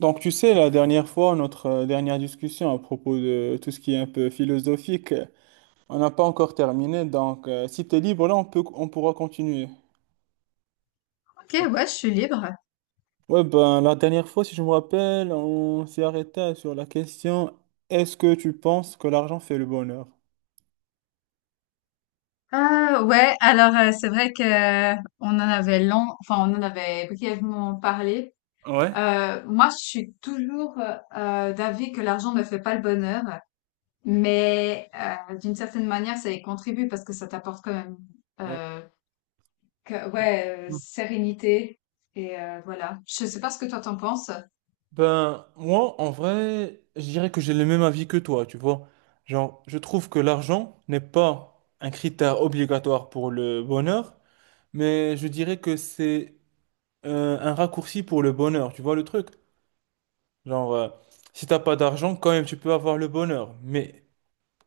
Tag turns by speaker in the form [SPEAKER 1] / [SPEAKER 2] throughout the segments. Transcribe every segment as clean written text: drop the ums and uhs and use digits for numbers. [SPEAKER 1] Donc, tu sais, la dernière fois, notre dernière discussion à propos de tout ce qui est un peu philosophique, on n'a pas encore terminé. Donc, si tu es libre, là, on peut, on pourra continuer.
[SPEAKER 2] Ok, ouais, je suis libre.
[SPEAKER 1] Ouais, ben, la dernière fois, si je me rappelle, on s'est arrêté sur la question, est-ce que tu penses que l'argent fait le bonheur?
[SPEAKER 2] Ouais, alors c'est vrai que on en avait long, on en avait brièvement parlé.
[SPEAKER 1] Ouais.
[SPEAKER 2] Moi, je suis toujours d'avis que l'argent ne fait pas le bonheur, mais d'une certaine manière, ça y contribue parce que ça t'apporte quand même,
[SPEAKER 1] Ouais.
[SPEAKER 2] euh, ouais,
[SPEAKER 1] Mm.
[SPEAKER 2] sérénité et voilà. Je sais pas ce que toi t'en penses.
[SPEAKER 1] Ben, moi, en vrai, je dirais que j'ai le même avis que toi, tu vois. Genre, je trouve que l'argent n'est pas un critère obligatoire pour le bonheur, mais je dirais que c'est un raccourci pour le bonheur, tu vois le truc? Genre, si t'as pas d'argent, quand même, tu peux avoir le bonheur. Mais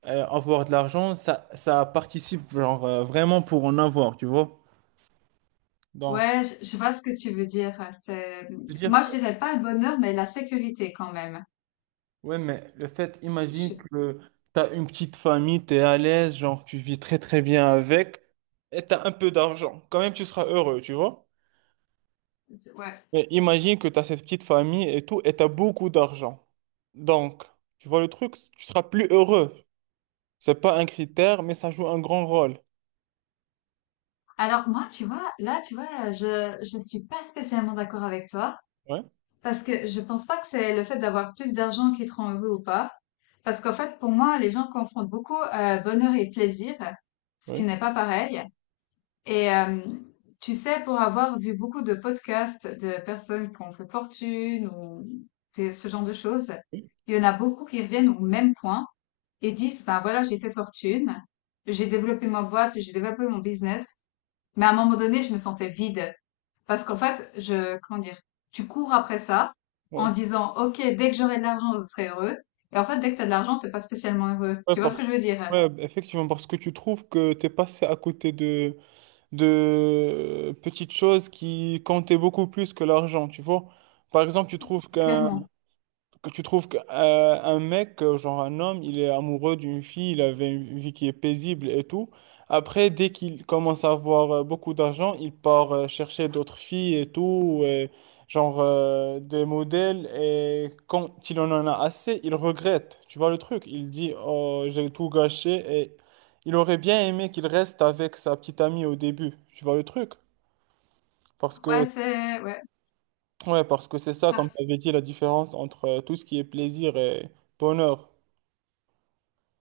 [SPEAKER 1] avoir de l'argent, ça participe genre, vraiment pour en avoir, tu vois? Donc,
[SPEAKER 2] Ouais, je vois ce que tu veux dire.
[SPEAKER 1] je veux dire
[SPEAKER 2] Moi,
[SPEAKER 1] que,
[SPEAKER 2] je dirais pas le bonheur, mais la sécurité quand même.
[SPEAKER 1] ouais, mais le fait, imagine
[SPEAKER 2] Je,
[SPEAKER 1] que t'as une petite famille, t'es à l'aise, genre, tu vis très très bien avec, et t'as un peu d'argent. Quand même, tu seras heureux, tu vois?
[SPEAKER 2] ouais.
[SPEAKER 1] Mais imagine que t'as cette petite famille et tout, et t'as beaucoup d'argent. Donc, tu vois le truc, tu seras plus heureux. C'est pas un critère, mais ça joue un grand rôle.
[SPEAKER 2] Alors moi, tu vois, là, tu vois, je suis pas spécialement d'accord avec toi
[SPEAKER 1] Ouais,
[SPEAKER 2] parce que je pense pas que c'est le fait d'avoir plus d'argent qui te rend heureux ou pas. Parce qu'en fait, pour moi, les gens confondent beaucoup bonheur et plaisir, ce qui
[SPEAKER 1] ouais,
[SPEAKER 2] n'est pas pareil. Et euh, tu sais, pour avoir vu beaucoup de podcasts de personnes qui ont fait fortune ou ce genre de choses,
[SPEAKER 1] oui,
[SPEAKER 2] il y en a beaucoup qui reviennent au même point et disent, ben voilà, j'ai fait fortune, j'ai développé ma boîte, j'ai développé mon business. Mais à un moment donné, je me sentais vide. Parce qu'en fait, comment dire, tu cours après ça
[SPEAKER 1] ouais.
[SPEAKER 2] en disant, OK, dès que j'aurai de l'argent, je serai heureux. Et en fait, dès que t'as de l'argent, t'es pas spécialement heureux.
[SPEAKER 1] Ouais,
[SPEAKER 2] Tu vois ce
[SPEAKER 1] parce-
[SPEAKER 2] que je veux dire?
[SPEAKER 1] ouais, effectivement, parce que tu trouves que tu es passé à côté de petites choses qui comptaient beaucoup plus que l'argent, tu vois. Par exemple, tu trouves qu'un
[SPEAKER 2] Clairement.
[SPEAKER 1] Que tu trouves qu'un un mec, genre un homme, il est amoureux d'une fille, il avait une vie qui est paisible et tout. Après, dès qu'il commence à avoir beaucoup d'argent, il part chercher d'autres filles et tout, et genre des modèles. Et quand il en a assez, il regrette. Tu vois le truc? Il dit, oh, j'ai tout gâché. Et il aurait bien aimé qu'il reste avec sa petite amie au début. Tu vois le truc? Parce
[SPEAKER 2] Ouais,
[SPEAKER 1] que,
[SPEAKER 2] c'est, ouais,
[SPEAKER 1] ouais, parce que c'est ça, comme tu
[SPEAKER 2] ça-
[SPEAKER 1] avais dit, la différence entre tout ce qui est plaisir et bonheur.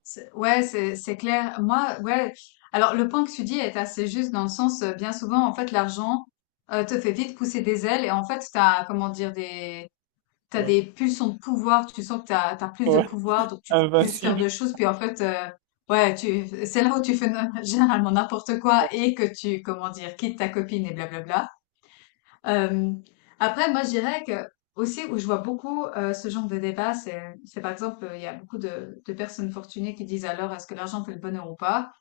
[SPEAKER 2] ouais, c'est clair. Moi, ouais. Alors, le point que tu dis est assez juste dans le sens, bien souvent, en fait, l'argent, te fait vite pousser des ailes et en fait, t'as
[SPEAKER 1] Ouais.
[SPEAKER 2] des pulsions de pouvoir, tu sens que t'as plus de
[SPEAKER 1] Ouais,
[SPEAKER 2] pouvoir, donc tu peux plus faire
[SPEAKER 1] invincible.
[SPEAKER 2] de choses. Puis en fait, ouais, c'est là où tu fais généralement n'importe quoi et que tu, comment dire, quittes ta copine et blablabla. Euh, Après, moi, je dirais que aussi où je vois beaucoup ce genre de débat, c'est par exemple, il y a beaucoup de personnes fortunées qui disent alors est-ce que l'argent fait le bonheur ou pas?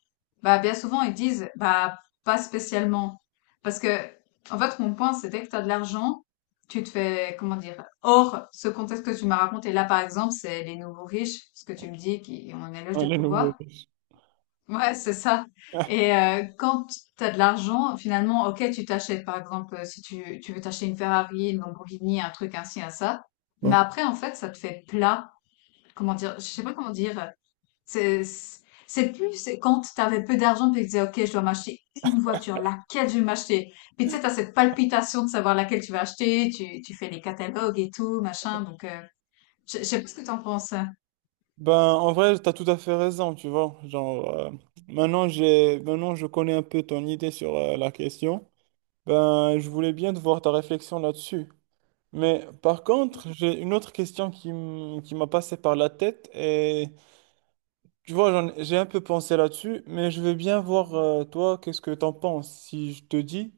[SPEAKER 2] Bah, bien souvent, ils disent bah, pas spécialement. Parce que, en fait, mon point, c'est dès que tu as de l'argent, tu te fais, comment dire, hors ce contexte que tu m'as raconté. Là, par exemple, c'est les nouveaux riches, ce que tu me dis, qui ont un éloge
[SPEAKER 1] Ouais,
[SPEAKER 2] de
[SPEAKER 1] le nouveau
[SPEAKER 2] pouvoir.
[SPEAKER 1] riche.
[SPEAKER 2] Ouais, c'est ça. Quand tu as de l'argent, finalement, ok, tu t'achètes, par exemple, si tu, tu veux t'acheter une Ferrari, une Lamborghini, un truc ainsi, un ça. Mais
[SPEAKER 1] Ouais.
[SPEAKER 2] après, en fait, ça te fait plat. Comment dire? Je sais pas comment dire. C'est plus, c'est quand t'avais peu d'argent, puis tu disais, ok, je dois m'acheter une voiture, laquelle je vais m'acheter? Puis tu sais, t'as cette palpitation de savoir laquelle tu vas acheter, tu fais les catalogues et tout, machin. Donc, je sais pas ce que t'en penses. Hein.
[SPEAKER 1] Ben, en vrai, t'as tout à fait raison, tu vois. Genre, maintenant, maintenant, je connais un peu ton idée sur la question. Ben, je voulais bien te voir ta réflexion là-dessus. Mais par contre, j'ai une autre question qui m'a passé par la tête. Et tu vois, j'ai un peu pensé là-dessus, mais je veux bien voir, toi, qu'est-ce que t'en penses. Si je te dis,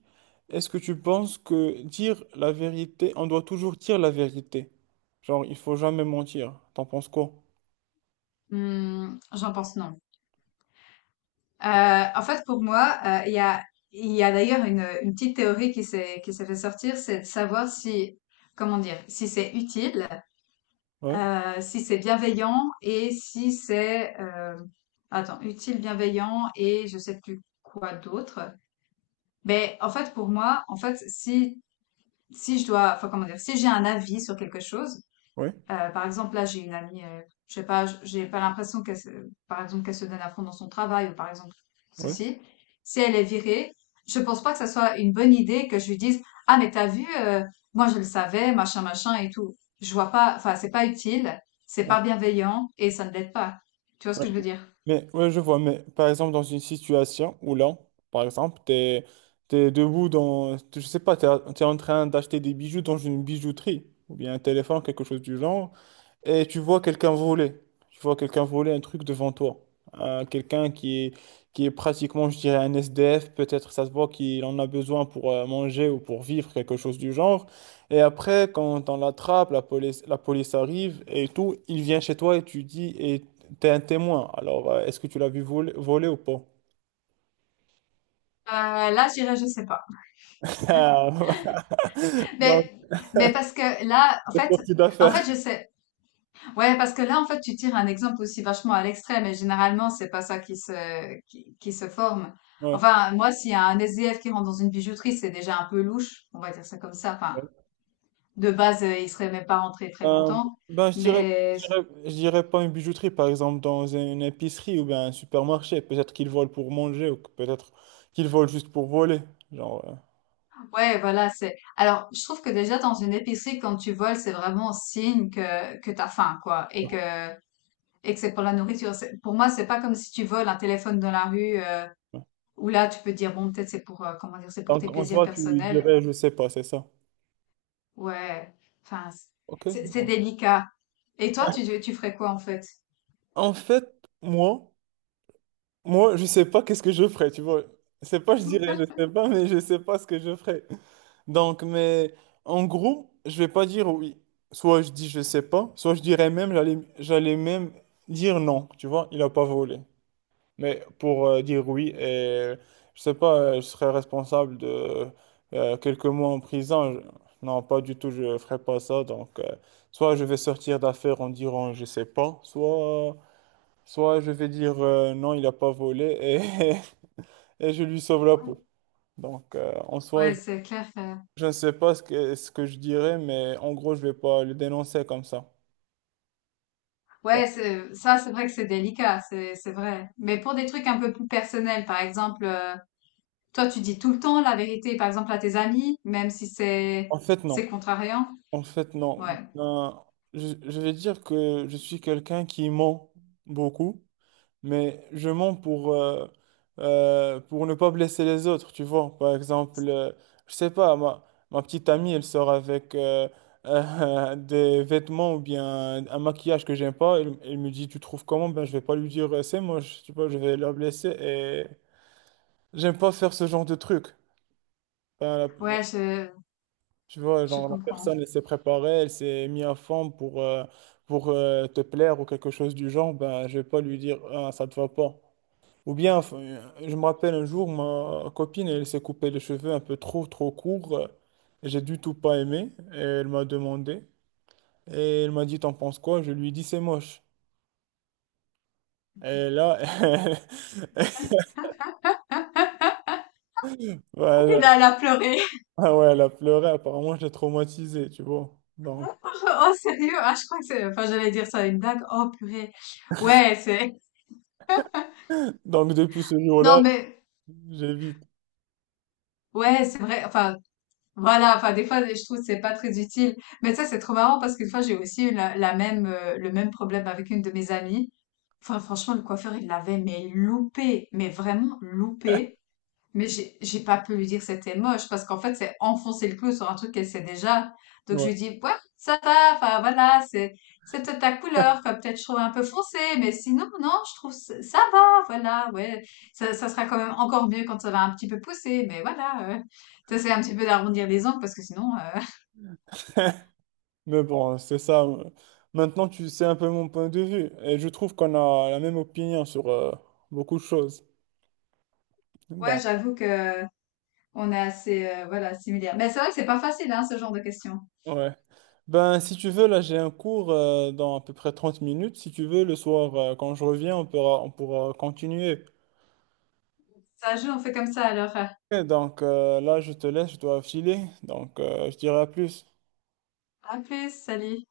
[SPEAKER 1] est-ce que tu penses que dire la vérité, on doit toujours dire la vérité? Genre, il faut jamais mentir. T'en penses quoi?
[SPEAKER 2] Hmm, j'en pense non. En fait, pour moi, il y a, Il y a d'ailleurs une petite théorie qui qui s'est fait sortir, c'est de savoir si, comment dire, si c'est utile,
[SPEAKER 1] Ouais,
[SPEAKER 2] si c'est bienveillant et si c'est, attends, utile, bienveillant et je sais plus quoi d'autre. Ben, en fait, pour moi, en fait, si, si je dois, enfin, comment dire, si j'ai un avis sur quelque chose,
[SPEAKER 1] ouais,
[SPEAKER 2] par exemple, là, j'ai une amie, je sais pas, j'ai pas l'impression par exemple, qu'elle se donne à fond dans son travail, ou par exemple,
[SPEAKER 1] ouais.
[SPEAKER 2] ceci. Si elle est virée, je pense pas que ça soit une bonne idée que je lui dise, ah, mais t'as vu, moi, je le savais, machin, machin et tout. Je vois pas, enfin, c'est pas utile, c'est
[SPEAKER 1] Ouais.
[SPEAKER 2] pas bienveillant, et ça ne l'aide pas. Tu vois ce
[SPEAKER 1] Ouais.
[SPEAKER 2] que je veux dire?
[SPEAKER 1] Mais, ouais, je vois, mais par exemple, dans une situation où là, par exemple, t'es debout dans, je sais pas, t'es en train d'acheter des bijoux dans une bijouterie, ou bien un téléphone, quelque chose du genre. Et tu vois quelqu'un voler. Tu vois quelqu'un voler un truc devant toi. Quelqu'un qui est pratiquement, je dirais, un SDF. Peut-être ça se voit qu'il en a besoin pour manger ou pour vivre, quelque chose du genre. Et après, quand on l'attrape, la police arrive et tout, il vient chez toi et tu dis, et t'es un témoin. Alors, est-ce que tu l'as vu voler ou pas?
[SPEAKER 2] Là, je dirais, je sais pas.
[SPEAKER 1] Ah, non,
[SPEAKER 2] Mais, mais parce que là, en
[SPEAKER 1] c'est
[SPEAKER 2] fait,
[SPEAKER 1] parti
[SPEAKER 2] en
[SPEAKER 1] d'affaire.
[SPEAKER 2] fait, je sais, ouais, parce que là, en fait, tu tires un exemple aussi vachement à l'extrême et généralement, c'est pas ça qui qui se forme.
[SPEAKER 1] Ouais.
[SPEAKER 2] Enfin, moi, s'il y a un SDF qui rentre dans une bijouterie, c'est déjà un peu louche, on va dire ça comme ça. Enfin, de base, il serait même pas rentré très
[SPEAKER 1] Euh,
[SPEAKER 2] longtemps.
[SPEAKER 1] je dirais,
[SPEAKER 2] Mais
[SPEAKER 1] je dirais pas une bijouterie, par exemple, dans une épicerie ou bien un supermarché. Peut-être qu'ils volent pour manger ou que peut-être qu'ils volent juste pour voler. Genre,
[SPEAKER 2] ouais, voilà, c'est. Alors, je trouve que déjà dans une épicerie, quand tu voles, c'est vraiment signe que t'as faim, quoi, et que c'est pour la nourriture. C'est- Pour moi, c'est pas comme si tu voles un téléphone dans la rue,
[SPEAKER 1] ouais.
[SPEAKER 2] où là, tu peux te dire bon, peut-être c'est pour comment dire, c'est pour
[SPEAKER 1] Donc,
[SPEAKER 2] tes
[SPEAKER 1] en
[SPEAKER 2] plaisirs
[SPEAKER 1] soi, tu
[SPEAKER 2] personnels.
[SPEAKER 1] dirais, je sais pas, c'est ça.
[SPEAKER 2] Ouais, enfin,
[SPEAKER 1] Ok.
[SPEAKER 2] c'est délicat. Et toi, tu ferais quoi en fait?
[SPEAKER 1] En fait, moi, moi, je sais pas qu'est-ce que je ferais, tu vois. C'est pas, je dirais, je sais pas, mais je sais pas ce que je ferais. Donc, mais en gros, je vais pas dire oui. Soit je dis je sais pas, soit je dirais même, j'allais même dire non, tu vois, il a pas volé. Mais pour dire oui, et je sais pas, je serais responsable de quelques mois en prison. Je- non, pas du tout, je ferais pas ça. Donc, soit je vais sortir d'affaire en disant je sais pas, soit je vais dire non, il a pas volé, et et je lui sauve la peau. Donc,
[SPEAKER 2] Ouais, c'est clair.
[SPEAKER 1] je ne sais pas ce que, ce que je dirais, mais en gros, je vais pas le dénoncer comme ça. Ouais.
[SPEAKER 2] Ouais, c'est vrai que c'est délicat, c'est vrai. Mais pour des trucs un peu plus personnels, par exemple, toi, tu dis tout le temps la vérité, par exemple, à tes amis, même si
[SPEAKER 1] En fait, non.
[SPEAKER 2] c'est contrariant.
[SPEAKER 1] En fait, non.
[SPEAKER 2] Ouais,
[SPEAKER 1] Ben, je vais dire que je suis quelqu'un qui ment beaucoup. Mais je mens pour ne pas blesser les autres, tu vois. Par exemple, je sais pas, ma petite amie, elle sort avec des vêtements ou bien un maquillage que j'aime pas. Elle me dit, tu trouves comment? Ben, je vais pas lui dire, c'est moche, tu vois, je vais la blesser et j'aime pas faire ce genre de truc. Ben, la-
[SPEAKER 2] ouais, je,
[SPEAKER 1] tu vois,
[SPEAKER 2] je
[SPEAKER 1] genre, la personne,
[SPEAKER 2] comprends.
[SPEAKER 1] elle s'est préparée, elle s'est mise à fond pour te plaire ou quelque chose du genre. Ben, je vais pas lui dire, ah, ça te va pas. Ou bien, enfin, je me rappelle un jour, ma copine, elle s'est coupé les cheveux un peu trop courts. J'ai du tout pas aimé. Et elle m'a demandé. Et elle m'a dit, t'en penses quoi? Je lui ai dit, c'est moche. Et là,
[SPEAKER 2] Et
[SPEAKER 1] voilà.
[SPEAKER 2] là, elle a pleuré.
[SPEAKER 1] Ah ouais, elle a pleuré. Apparemment, je l'ai traumatisée, tu vois. Donc,
[SPEAKER 2] Oh, sérieux? Ah, je crois que c'est, enfin, j'allais dire ça, à une blague. Oh, purée. Ouais, c'est,
[SPEAKER 1] donc depuis ce jour-là,
[SPEAKER 2] non, mais,
[SPEAKER 1] j'évite.
[SPEAKER 2] Ouais, c'est vrai. Voilà, enfin des fois je trouve que c'est pas très utile. Mais ça c'est trop marrant parce qu'une fois j'ai aussi eu la même le même problème avec une de mes amies. Enfin franchement le coiffeur il l'avait mais loupé, mais vraiment loupé. Mais j'ai pas pu lui dire que c'était moche parce qu'en fait, c'est enfoncer le clou sur un truc qu'elle sait déjà. Donc je
[SPEAKER 1] Ouais.
[SPEAKER 2] lui dis, ouais, ça va, enfin voilà, c'est peut-être ta couleur, quoi, peut-être je trouve un peu foncé, mais sinon, non, je trouve ça va, voilà, ouais. Ça sera quand même encore mieux quand ça va un petit peu pousser, mais voilà. T'essaies un petit peu d'arrondir les angles parce que sinon,
[SPEAKER 1] Mais bon, c'est ça. Maintenant, tu sais un peu mon point de vue. Et je trouve qu'on a la même opinion sur beaucoup de choses.
[SPEAKER 2] ouais,
[SPEAKER 1] Donc,
[SPEAKER 2] j'avoue que on est assez, voilà, similaires. Mais c'est vrai que c'est pas facile, hein, ce genre de questions.
[SPEAKER 1] ouais. Ben, si tu veux, là, j'ai un cours dans à peu près 30 minutes. Si tu veux, le soir, quand je reviens, on pourra continuer.
[SPEAKER 2] Ça joue, on fait comme ça alors.
[SPEAKER 1] Et donc, là, je te laisse, je dois filer. Donc, je dirai à plus.
[SPEAKER 2] À plus, salut.